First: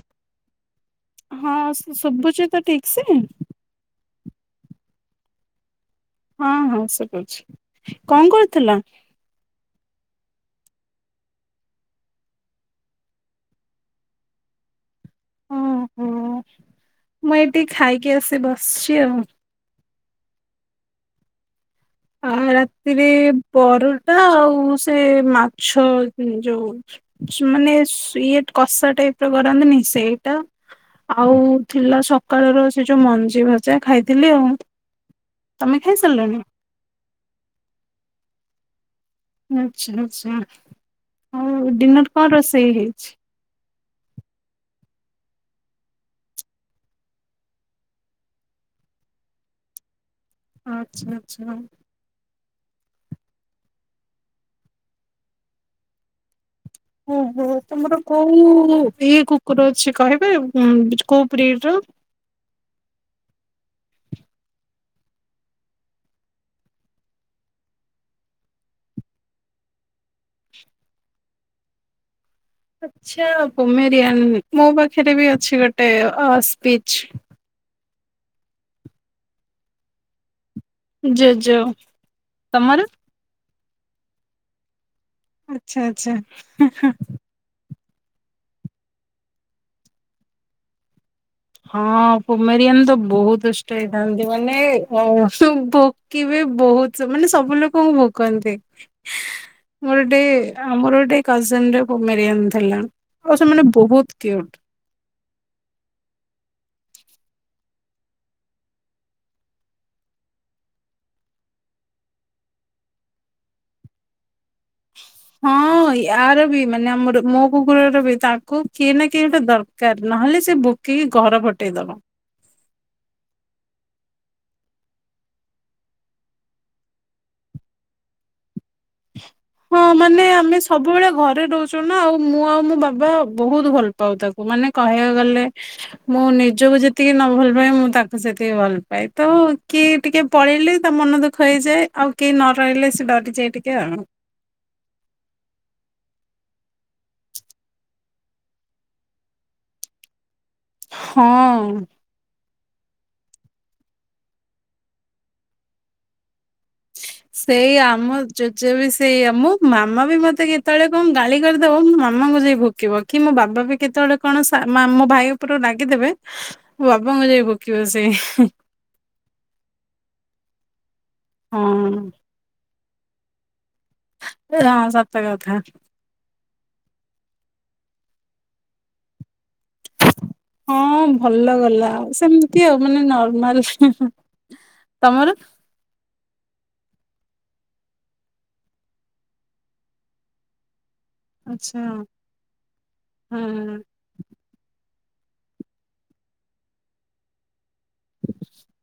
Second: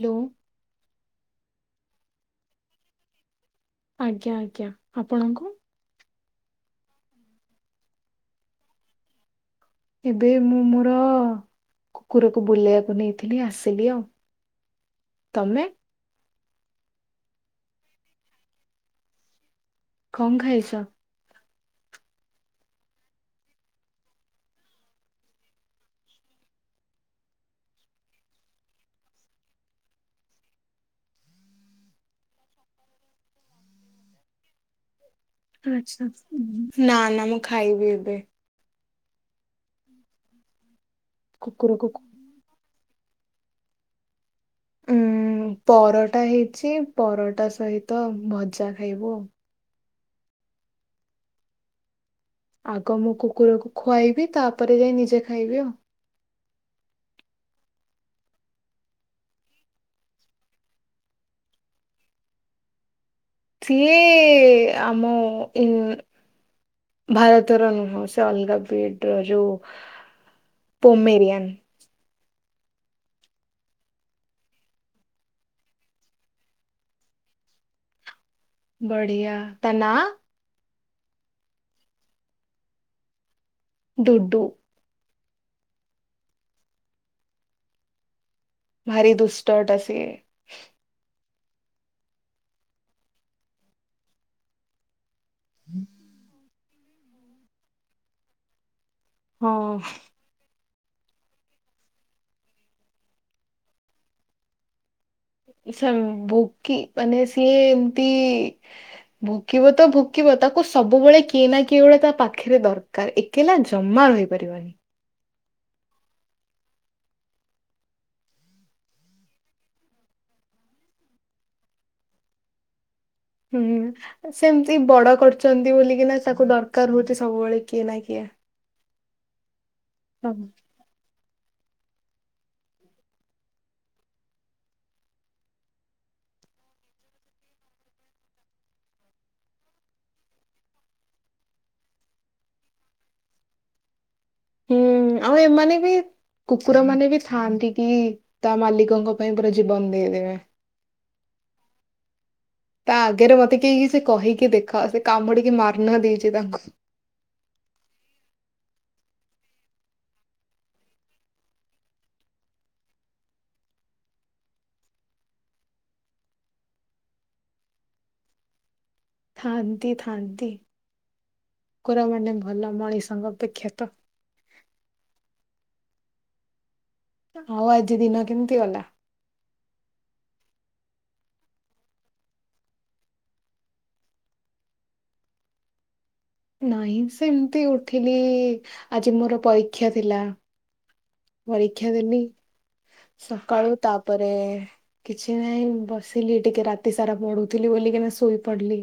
Hello. ହଁ ସଭୁଛି ତ ଠିକ ସେ? ଆଜ୍ଞା ଆଜ୍ଞା ଆପଣଙ୍କୁ? ହଁ ହଁ ସେଠ ଅଛି କଣ କରୁଥିଲା? ଏବେ ମୁଁ ମୋର କୁକୁରକୁ ବୁଲେଇବାକୁ ନେଇଥିଲି ଆସିଲି ଆଉ। ତମେ? ଓହୋ ମୁଁ ଏଠିକି ଖାଇକି ଆସି ବସିଛି ଆଉ। କଣ ଖାଇଛ? ଆ ରାତିରେ ପରଟା ଆଉ ସେ ମାଛ ଯୋଉ ମାନେ ଇଏ କଷା ଟାଇପ ର କରାନ୍ତିନି ସେଇଟା ଆଉ ଥିଲା ସକାଳର ସେ ଯୋଉ ମଞ୍ଜି ଭଜା ଖାଇଥିଲି ଆଉ। ତମେ ଆଛା ଖାଇସାରିଲଣି? ନା ନା। ମୁ ମୁଁ ଖାଇବି ଏବେ। ଆଛା ଆଛା। ଆଉ କୁକୁରକୁ ଡିନର୍ କଣ ରୋଷେଇ ହେଇ? ଛି ଉଁ ପରଟା ହେଇଛି ପରଟା ସହିତ ଭଜା ଖାଇବୁ ଆଉ। ଆଚ୍ଛା ଆଚ୍ଛା। ଆଗ ମୁଁ କୁକୁରକୁ ଖୁଆଇବି ତାପରେ ଯାଇ ନିଜେ ଖାଇବି ଆଉ। ଓହୋ ତମର କୋଉ ଇଏ କୁକୁର ଅଛି କହିବେ ଉଁ କୋଉ ବ୍ରିଡ ର? ସିଏ ଆମ ଉଁ ଭାରତର ନୁହଁ ସେ ଅଲଗା ବିଡ ର ଯୋଉ ପୋମେରିୟାନ। ଆଚ୍ଛା ପୋମେରିୟାନ ମୋ ପାଖରେ ବି ଅଛି ଗୋଟେ ଅ ସ୍ପିଚ। ବଢିଆ ତା ନାଁ? ଜେଜୋ ତମର? ଡୁଡୁ। ଆଚ୍ଛା ଆଚ୍ଛା। ଭାରି ଦୁଷ୍ଟଟା ସିଏ। ହଁ ପୋମେରିୟାନ ତ ବହୁତ ଦୁଷ୍ଟ ହେଇଥାନ୍ତି ମାନେ ଅ ସୁ ଭୋକିବେ ବହୁତ ମାନେ ସବୁ ଲୋକଙ୍କୁ ଭୋକନ୍ତି। ହଁ। ମୋର ଗୋଟେ ଆମର ଗୋଟେ କଜ୍ଜନ ର ପୋମେରିୟାନ ଥିଲା ଆଉ ସେମାନେ ବହୁତ କ୍ୟୁଟ। ସେ ଭୋକି ମାନେ ସିଏ ଏମିତି ଭୋକିବ ତ ଭୋକିବ ତାକୁ ସବୁବେଳେ କିଏ ନା କିଏ ଗୋଟେ ତା ପାଖରେ ଦରକାର ଏକେଲା ଜମା ରହିପାରିବନି। ହଁ ୟାର ବି ମାନେ ଆମର ମୋ କୁକୁରର ବି ତାଙ୍କୁ କିଏ ନା କିଏ ଗୋଟେ ଦରକାର ନହେଲେ ସେ ଭୋକିକି ଘର ଫଟେଇଦବ। ହୁଁ ସେମିତି ବଡ କରୁଛନ୍ତି ବୋଲିକିନା ତାକୁ ଦରକାର ହଉଛି ସବୁବେଳେ କିଏ ନା କିଏ। ହଁ ମାନେ ହଁ। ଆମେ ସବୁବେଳେ ଘରେ ରହୂଚୁ ନା ଆଉ ମୁଁ ଆଉ ମୋ ବାବା ବହୁତ ଭଲ ପାଉ ତାକୁ ମାନେ କହିଆକୁ ଗଲେ ମୁଁ ନିଜକୁ ଯେତିକି ନ ଭଲ ପାଏ ମୁଁ ତାକୁ ସେତିକି ଭଲ ପାଏ। ତ କିଏ ଟିକେ ପଳେଇଲେ ତା ମନ ଦୁଃଖ ହେଇଯାଏ ଆଉ କେଇ ନ ରହିଲେ ସେ ଡରିଯାଏ ଟି କେ ଆଉ। ହୁଁ ଆଉ ଏମାନେ ବି କୁକୁର ମାନେ ବି ଥାଆନ୍ତି କି ତା ମାଲିକଙ୍କ ପାଇଁ ପୁରା ଜୀବନ ଦେଇଦେବେ। ହଁ। ତା ଆଗରେ ମତେ କେହି କିଛି କହିକି ଦେଖ ସେ କାମୁଡିକି ମାରି ନ ଦେଇଛି ତାଙ୍କୁ। ସେଇ ଆମ ଜୋଜୋ ବି ସେଇଆ ମୋ ମାମା ବି ମତେ କେତେବେଳେ କଣ ଗାଳି କରିଦବ ମୋ ମାମାଙ୍କୁ ଯାଇ ଭୋକିବ କି ମୋ ବାବା ବି କେତେବେଳେ କଣ ସା ମା ମୋ ଭାଇ ଉପରୁ ରାଗିଦେବେ ମୋ ବାବାଙ୍କୁ ଯାଇ ଭୋକିବ ସେ ହୁଁ। ଥାଆନ୍ତି ଥାଆନ୍ତି ହଁ କୁକୁର ମାନେ ଭଲ ମଣିଷ। ତାଙ୍କ ଅପେକ୍ଷା ତ। ହଁ ସତ କଥା। ଆଉ ଆଜି ଦିନ କେମିତି ଗଲା? ହଁ ଭଲ ଗଲା ଆଉ ସେମିତି ଆଉ ମାନେ ନର୍ମାଲ। ତମର? ନାହିଁ ସେମିତି ଉଠିଲି ଆଜି ମୋର ପରୀକ୍ଷା ଥିଲା। ଆଚ୍ଛା ପରୀକ୍ଷା ଦେଲିି ସକାଳୁ ହଁ ତାପରେ କିଛି ନାଇଁ ବସିଲି ଟିକେ ରାତି ସାରା ପଢୁଥିଲି ବୋଲିକିନା ଶୋଇ ପଡିଲି।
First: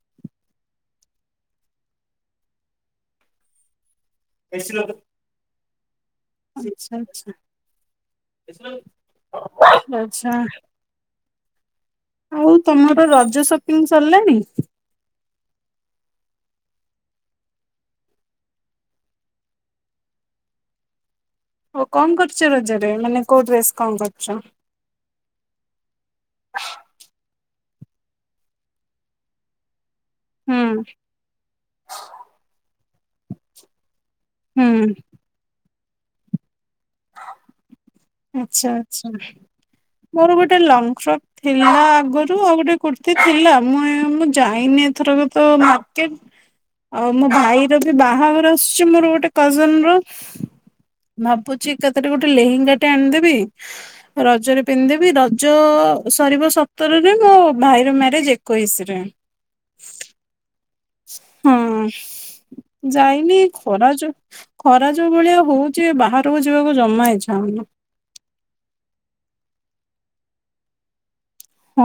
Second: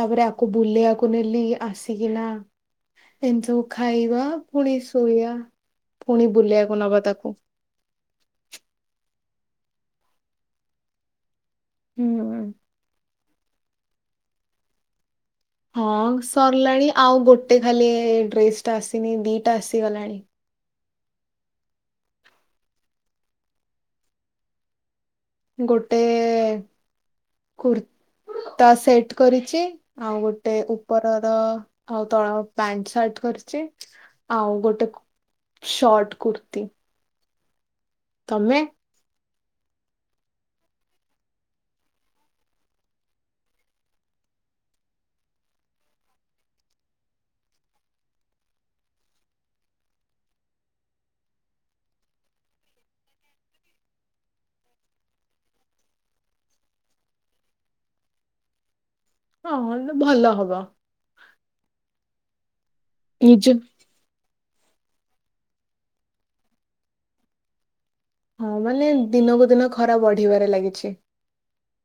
ତାପରେ ଆକୁ ବୁଲେଇଆକୁ ନେଲି ଆସିକିନା ଏମିତି ସବୁ ଖା ଖାଇବା ପୁଣି ଶୋଇଆ ପୁଣି ବୁଲିଆକୁ ଆଚ୍ଛା ନବା ଆଚ୍ଛା ତାକୁ। ଆଚ୍ଛା। ହୁଁ। ଆଉ ତମର ରଜ ସପିଂ ସରିଲାଣିି? ହଁ ସରିଲାଣି ଆଉ ଗୋଟେ ଖାଲି ଡ୍ରେସ ଟା ଆସିନି ଦିଟା ଆସିଗଲାଣି। ଓଉ କଣ କରୁଛ ରଜ ରେ ମାନେ କୋଉ ଡ୍ରେସ୍ କଣ କରୁଛ? ଗୋଟେ କୁର୍ତା ସେଟ କରିଛି ଆଉ ଗୋଟେ ହୁଁ ଉପରର ଆଉ ତଳ ପ୍ୟାଣ୍ଟ ସାର୍ଟ କରିଚି ।ଆଉ ହୁଁ ଗୋଟେ ସଟ୍ କୁର୍ତି । ଆଛା ଆଛା। ମୋର ଗୋଟେ ଲଙ୍ଗ ଫ୍ରକ୍ ଥିଲା ଆଗରୁ ଆଉ ଗୋଟେ କୁର୍ତି ଥିଲା ମୁଁ ମୁଁ ଯାଇନି ଏଥରକ ତ ମାର୍କେଟ୍, ଆଉ ମୋ ଭାଇ ର ବି ବାହଘର ଆସୁଛି ମୋର ଗୋଟେ କଜନ ର ଭାବୁ ଚି କେତୋଟି ଗୋଟେ ଲେହେଙ୍ଗା ଟେ ଆଣିଦେବି ରଜରେ ପିନ୍ଧିଦେବି ରଜ ସରିବ ସତରରେ ମୋ ଭାଇର ମ୍ୟାରେଜ ଏକୋଇଶି ରେ । ହଁ ଭଲ ହବ ହଁ ଯାଇନି ନିଜ ଖରା ଯୋଉ ଖରା ଯୋଉ ଭଳିଆ ହଉଛି ବାହାରକୁ ଯିବାକୁ ଜମା ଇଛା ହଉନି। ହଁ ମାନେ ଦିନକୁ ଦିନ ଖରା ବଢିବାରେ ଲାଗିଛି। ହଁ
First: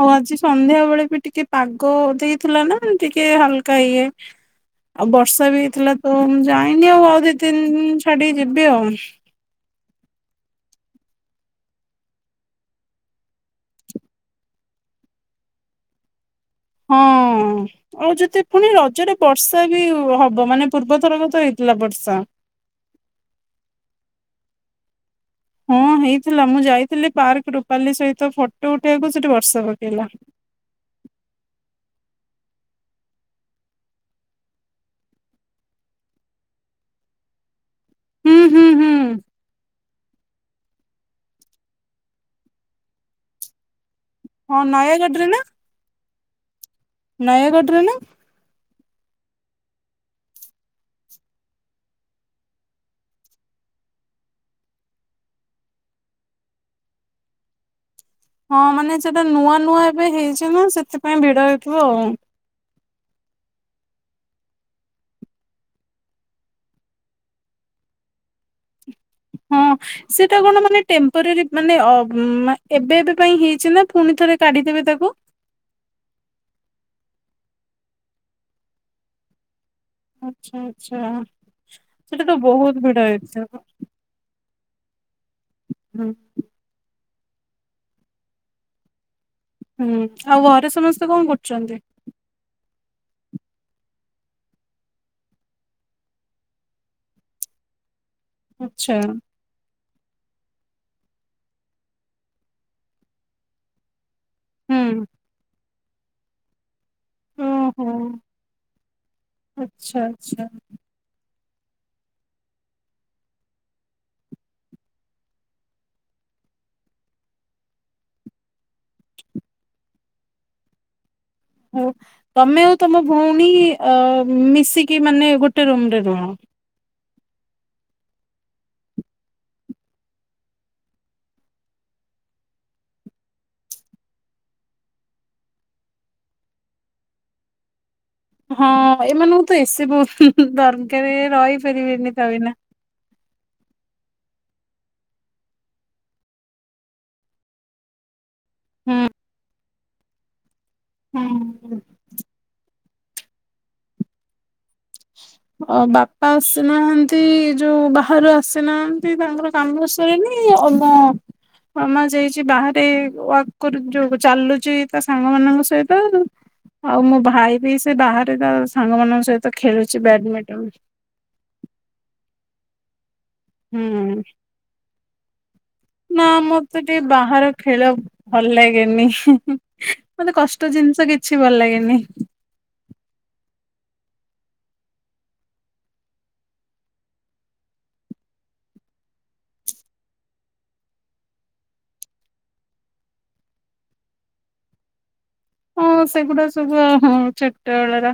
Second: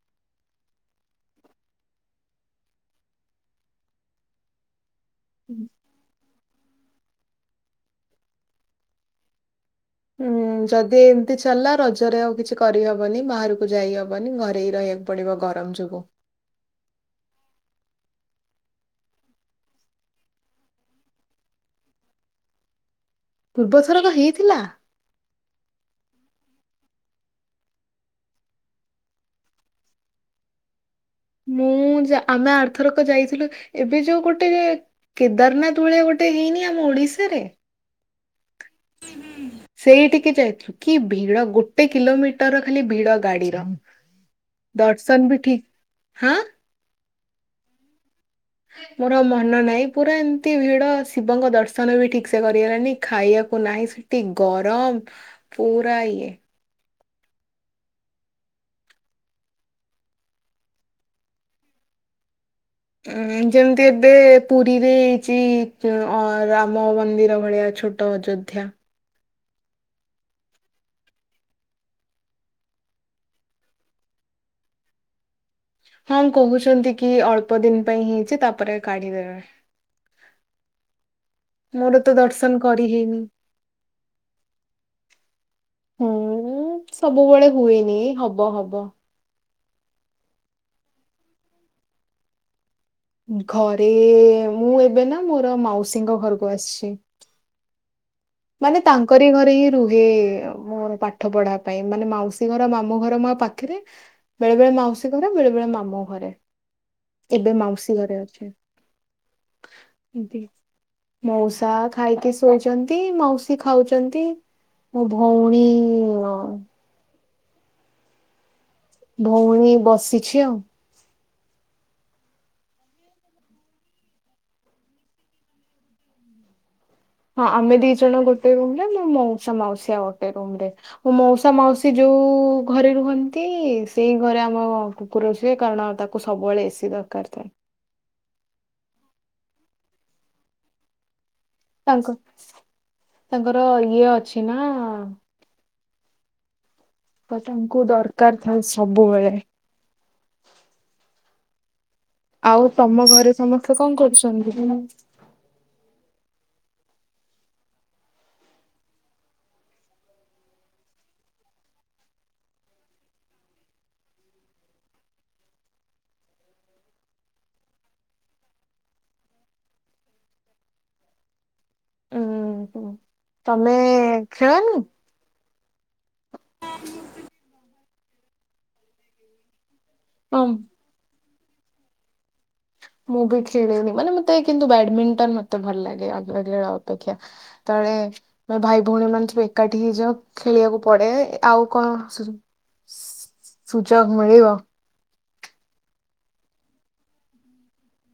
ଆଉ ଆଜି ସନ୍ଧ୍ୟା ବେଳେ ବି ଟିକେ ପାଗ ଦେଇଥିଲା ନା ଟିକେ ହାଲକା ଇଏ ଆଉ ବର୍ଷା ବି ହେଇ ଥିଲା ତ ମୁ ଯା ଯାଇନି ଆଉ ଆଉ ଦି ତିନ ଦିନ ଛାଡିକି ଯିବି ଆଉ। ହୁଁ ଯଦି ଏମତି ଚାଲିଲା ରଜରେ ଆଉ କିଛି କରିହବନି ବାହାରକୁ ଯାଇହବନି ଘରେ ରହିବାକୁ ପଡିବ ଗରମ ଯୋଗୁ । ହଁ ଆଉ ଯଦି ପୁଣି ରଜରେ ବର୍ଷା ବି ହବ ମାନେ ପୂର୍ବଥରକ ତ ହେଇଥିଲା ବର୍ଷା। ପୂର୍ବଥର କ ହେଇଥିଲା ହଁ ହେଇଥିଲା ମୁଁ ଯାଇଥିଲି ପାର୍କ ରୁପାଲି ସହିତ ଫଟୋ ଉଠେଇବାକୁ ସେଠି ବର୍ଷ ପକେଇଲା। ମୁଁ ଆମେ ଆରଥରକ ଯାଇଥିଲୁ ଏବେ ଯୋଉ ଗୋଟେ କେଦାରନାଥ ଭଳିଆ ଗୋଟେ ହେଇନି ଆମ ଓଡିଶାରେ ହୁଁ ହୁଁ ହୁଁ ସେଇଠିକେ ଯାଇଥିଲୁ କି ଭିଡ ଗୋଟେ କିଲୋମିଟର ଖାଲି ଭିଡ ଗାଡିର ହଁ ଦର୍ଶନ ନୟାଗଡ଼ରେେ ବି ନା ଠିକ ହଁ ନୟଗଡ ରେ ନା ମୋର ମନ ନାହିଁ ପୁରା ଏମିତି ଭିଡ ଶିବଙ୍କ ଦର୍ଶନ ବି ଠିକ ସେ କରିଗଲାଣିି ଖାଇବାକୁ ନାହିଁ ସେଠି ଗରମ ପୁରା ଇଏ ହଁ ମାନେ ସେଟା ନୂଆ ନୂଆ ଏବେ ହେଇଛି ନା ସେଥିପାଇଁ ଭିଡ ହେଇଥିବ ଆଉ। ଉଁ ଯେମିତି ଏବେ ପୁରୀରେ ହେଇଛି ରାମ ମନ୍ଦିର ଭଳିଆ ଛୋଟ ଅ କଠ ହଁ ସେଟା କଣ ମାନେ ଟେମ୍ପୋରାରୀ ମାନେ ଏବେ ଏବେ ପାଇଁ ହେଇଛି ନା ପୁଣି ଥରେ କାଢିଦେବେ ତାକୁ ହଁ କହୁଛନ୍ତି କି ଅଳ୍ପ ଦିନ ପାଇଁ ହେଇଛି ତାପରେ କାଢିଦବେ। ଆଚଛା ଆଚଛା। ମୋର ତ ସେଟା ତୁ ଦର୍ଶନ ବହୁତ କରି ଭିଡ ହେଇନି ହେଇଥିବ। ହୁଁ ସବୁବେଳେ ହୁଏନି ହବ ହବ ହୁଁ ଆଉ ଘରେ ସମସ୍ତେ କଣ କରୁଛନ୍ତି? ଘରେ ମୁଁ ଏବେ ନା ମୋର ମାଉସୀଙ୍କ ଘରକୁ ଆସିଛି। ମାନେ ଆଚ୍ଛା ତାଙ୍କରି ଘରେ ହିଁ ରୁହେ ମୋର ପାଠ ପଢା ପାଇଁ ମାନେ ମାଉସୀ ଘର ମାମୁଁ ଘର ମା ପାଖରେ ବେଳେ ବେଳେ ହୁଁ ମାଉସୀ ଘରେ ବେଳେ ବଳେ ମାମୁଁ ଘରେ ଏବେ ଓହୋ ମାଉସୀ ଘରେ ଅଛେ ଆଚ୍ଛା ତି ଆଚ୍ଛା ମାଉସୀ ଖାଇକି ଶୋଇଛନ୍ତି। ମାଉସୀ ଖାଉଛନ୍ତି ମୋ ଭଉଣୀ ଭଉଣୀ ବସିଛି ଆଉ। ହଉ ତମେ ଆଉ ତମ ଭଉଣୀ ମିଶିକି ମାନେ ଗୋଟେ ରୁମରେ ରୁହ। ହଁ ଆମେ ଦି ଜଣ ଗୋଟେ ରୁମରେ ମୋ ମାଉସା ମାଉସୀଆ ଗୋଟେ ରୁମରେ ମାଉସା ମାଉସୀ ଯୋଉ ଘରେ ରୁହନ୍ତି ସେଇ ଘରେ ଆମ କୁକୁର ସୁଏ କାରଣ ତାକୁ ସବୁବେଳେ ଏ ସି ଦରକାର ଥାଏ। ହଁ ଏମାନଙ୍କୁ ତ ଏ ସି ବହୁତ ଦରକାରେ। ରହି ତାଙ୍କ ଫାରିବେନି ତା ବିନା। ତାଙ୍କର ଇଏ ଅଛି ନା ପସନ କୁଦର୍ କାରଥାନ୍ ହୁଁ ସବୁବେଳେ ହୁଁ। ଆଉ ତମ ଘରେ ସମସ୍ତେ କଣ କରୁଛନ୍ତି। ବାପା ଆସିନାହାନ୍ତି ଯୋଉ ବାହାରୁ ଆସିନାହାନ୍ତି ତାଙ୍କର କାମ ସରିନି ଆ ମୋ ମାମା ଯାଇଛି ବାହାରେ ୱର୍କ ଯୋଉ ଚାଲୁଛି ତା ସାଙ୍ଗ ମାନଙ୍କ ସହିତ ଆଉ ମୋ ଭାଇ ବି ସେ ବାହାରେ ତା ସାଙ୍ଗ ମାନଙ୍କ ସହିତ ଖେଳୁଛି। ବ୍ୟାଡମିଣ୍ଟନ। ହୁଁ ହ। ତମେ ହୁଁ ଖେଳନି। ନା ମତେ ଟିକେ ବାହାର ଖେଳ ଭଲ ଲାଗେନି। ମତେ ହଁ କଷ୍ଟ ଜିନିଷ କି କିଛି ଭଲ ଲାଗେନି। ମୁଁ ବି ଖେଳିନି ମାନେ ମତେ କିନ୍ତୁ ବ୍ୟାଡମିଣ୍ଟନ ମତେ ଭଲ ଲାଗେ ଅନ୍ୟ ଖେଳ ଅପେକ୍ଷା ଯେତେବେଳେ ମୋ ଭାଇ ଭଉଣୀ ମାନେ ସବୁ ଏକାଠି ହେଇଯାଉ ଖେଳିବାକୁ ପଡେ ଆଉ କଣ ସୁ ସୁଯୋଗ ମିଳିବ। ହଁ ସେଗୁଡା ସବୁ ଛୋଟ ବଳର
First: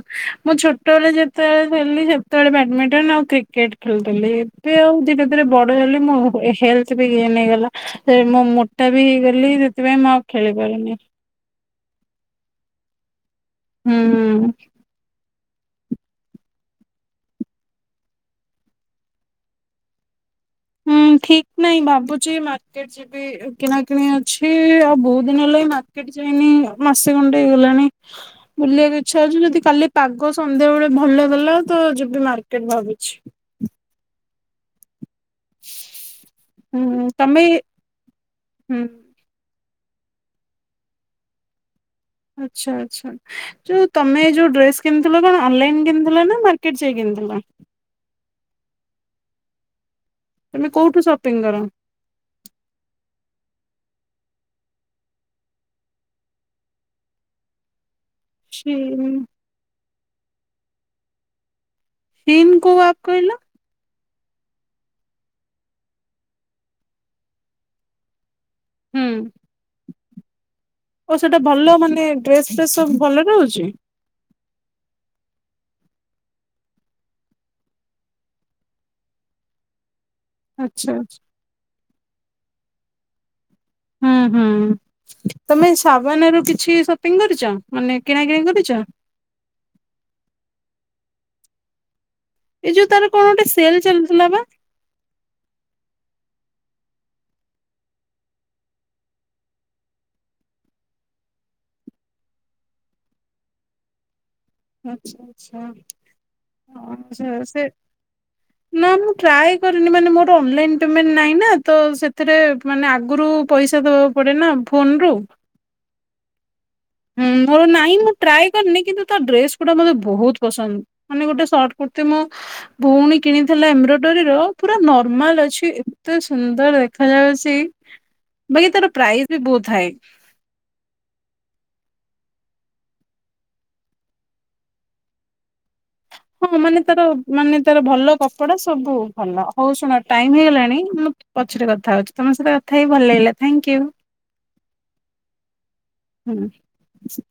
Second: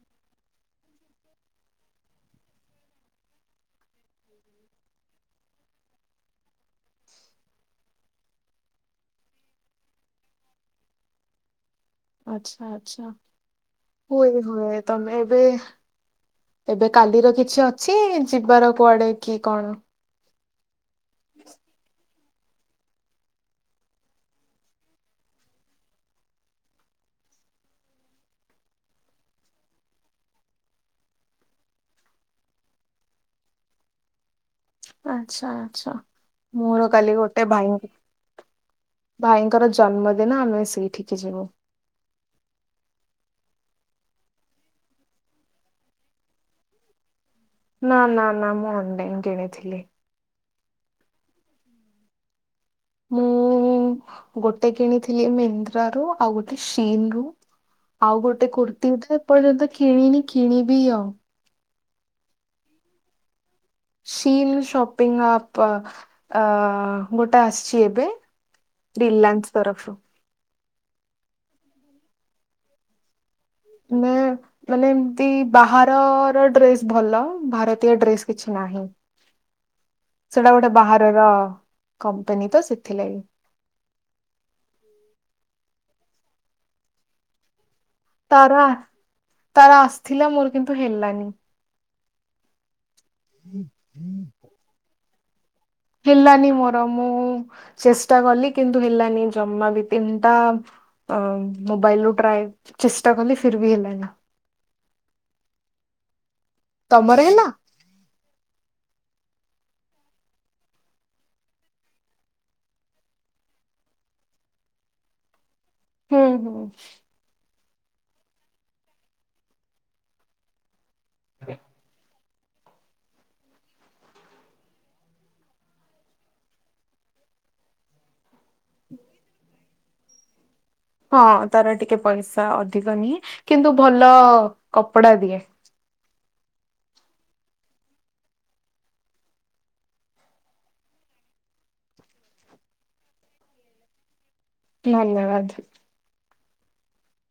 ମୁଁ ଛୋଟବେଳେ ଯେତେବେଳେ ଥେଲି ସେତେବେଳେ ବ୍ୟାଡମିଣ୍ଟନ ଆଉ କ୍ରିକେଟ ଖେଳୁଥିଲି ଏବେ ଆଉ ଧୀରେ ଧୀରେ ବଡ ହେଲି ମୋ ହେଲଥ୍ ବି ଗେନ ହେଇଗଲା ମୋ ମୋଟା ବି ହେଇଗଲି ସେଥିପାଇଁ ମୁଁ ଆଉ ଖେଳି ପାରୁନି। ଆଛା ଆଚ୍ଛା। ହୁଁ। ହୁଏ ହୁଏ ତମେ ଏବେ ଏବେ କାଲିର କିଛି ଅଛି ଯିବାର କୁଆଡେ କି କଣ? ହୁଁ ଠିକ୍ ନାଇଁ ଭାବୁ ଚି ମାର୍କେଟ ଯିବି କିଣାକ ଅଛି ଆଉ ବହୁତ ଦିନ ହେଲା ମାର୍କେଟ ଯାଇନି ମାସେ ଖଣ୍ଡେ ହେଇଗଲାଣି ବୁଲିବାକୁ ଇଚ୍ଛା ହଉଛି ଯଦି କାଲି ପାଗ ସନ୍ଧ୍ୟାବେଳେ ଭଲ କଲା ତ ଯିବ ମାର୍କେଟ ଭାବୁଛି। ଆଚ୍ଛା ଆଚ୍ଛା ମୋର ହୁଁ କାଲି ତମେ ଗୋଟେ ଭାଇଙ୍କ ହୁଁ ଭାଇ ଙ୍କର ଜନ୍ମଦିନ ଆମେ ସେଇଠିକି ଯିବୁ‌। ଆଚ୍ଛା ଆଚ୍ଛା ଯେଉଁ ତମେ ଯେଉ ଡ୍ରେସ୍ କିଣିଥିଲ କଣ ଅନଲାଇନ୍ କିଣିଥିଲ ନା ମାର୍କେଟ ଯାଇ କିଣିଥିଲ। ନା ନା ନା ମୁଁ ଅନ୍ ଲାଇନ କିଣିଥିଲି। ତମେ କୋଉଠୁ ସପିଂ କର? ମୁଁ ଗୋଟେ କିଣିଥିଲି ମିଂତ୍ରା ରୁ ଆଉ ଗୋଟେ ସିନ୍ ରୁ ଆଉ ଗୋଟେ କୁର୍ତ୍ତିୀ ଏପର୍ଯ୍ୟନ୍ତ କିଣିନି। ଖିଣିବି ଆଉ। ସିନ୍ କଉ ଆପ୍ କହିଲ? ସିନ୍ ସପିଂ ଆପ ଗୋଟେ ଆସିଛି ଏବେ। ହୁଁ ରିଲାଏନ୍ସ ତରଫରୁ। ଓ ସେଟା ଭଲ ମାନେ ଡ୍ରେସ ଫେସ୍ ସବୁ ଭଲରେ ରହୁଛି। ନା ମାନେ ଏମତି ବାହାରର ଡ୍ରେସ୍ ଭଲ ଭାରତୀୟ ଡ୍ରେସ କିଛି ନାହିଁ। ସେଟା ଗୋଟେ ଆଚ୍ଛା ଆଚ୍ଛା ବାହାରର କମ୍ପାନୀ ତ ସେ ସେଥିଲାଗି। ହୁଁ ହୁଁ ତମେ ସାବନା ରୁ କିଛି ସପିଂ କରିଛ? ମାନେ କିଣା କିିଣି ତାରା କରିଛ? ତାରା ଆସିଥିଲା ମୋର କିନ୍ତୁ ହେଲାନି। ଏଇ ଯୋଉ ତାର କଣ ଗୋଟେ ସେଲ ଚାଲିଥିଲା ବା? ହେଲାନି ମୋର ମୁଁ ଚେଷ୍ଟା କଲି କିନ୍ତୁ ହେଲାନି ଜମା ବି ତିନିଟା ମୋବାଇଲରୁ ଟ୍ରାଏ ଚେଷ୍ଟା କଲି ଫିର ବି ହେଲାନି। ଆଛା ଆଛା। କଣ ତମର ହେଲା? ସେ-ସେ ନା ମୁଁ ଟ୍ରାଏ କରିନି ମାନେ ମୋର ଅନ୍ ଲାଇନପେମେଣ୍ଟ ନାଇଁ ନା ତ ସେଥିରେ ଆଗରୁ ପଇସା ଦବାକୁ ପଡେ ନା ଫୋନ୍ ରୁ। ହୁଁ ହୁଁ ହୁଁ ମୋର ନାଇଁମ ଟ୍ରାଏ କରିନି କିନ୍ତୁ ତା ଡ୍ରେସ ଗୁଡା ମୋତେ ବହୁତ ପସନ୍ଦ। ମାନେ ଗୋଟେ ସର୍ଟ କୁର୍ତ୍ତୀ ମୁଁ ଭଉଣୀ କିଣିଥିଲା ଏମ୍ବ୍ରୋଡୋରୀ ର ପୁରା ନର୍ମାଲ ଅଛି ଏତେ ସୁନ୍ଦର ଦେଖାଯାଉଛି। ବାକି ତାର ପ୍ରାଇସ୍ ବି ବହୁତ ଥାଏ। ହଁ ତାର ଟିକେ ପଇସା ଅଧିକ ନିହଁ କିନ୍ତୁ ଭଲ କପଡା ଦିଏ। ହଁ ମାନେ ତାର ମାନେ ତାର ଭଲ କପଡା ସବୁ ଭଲ ହଉ ଶୁଣ ଟାଇମ ହେଇଗଲାଣି ମୁଁ ପଛରେ କଥା ହଉଛି ତମ ସହିତ କଥା ହେଇି ଭଲ ଲାଗିଲା ଥାଙ୍କିୟୁ । ଧନ୍ୟବାଦ। ହୁଁ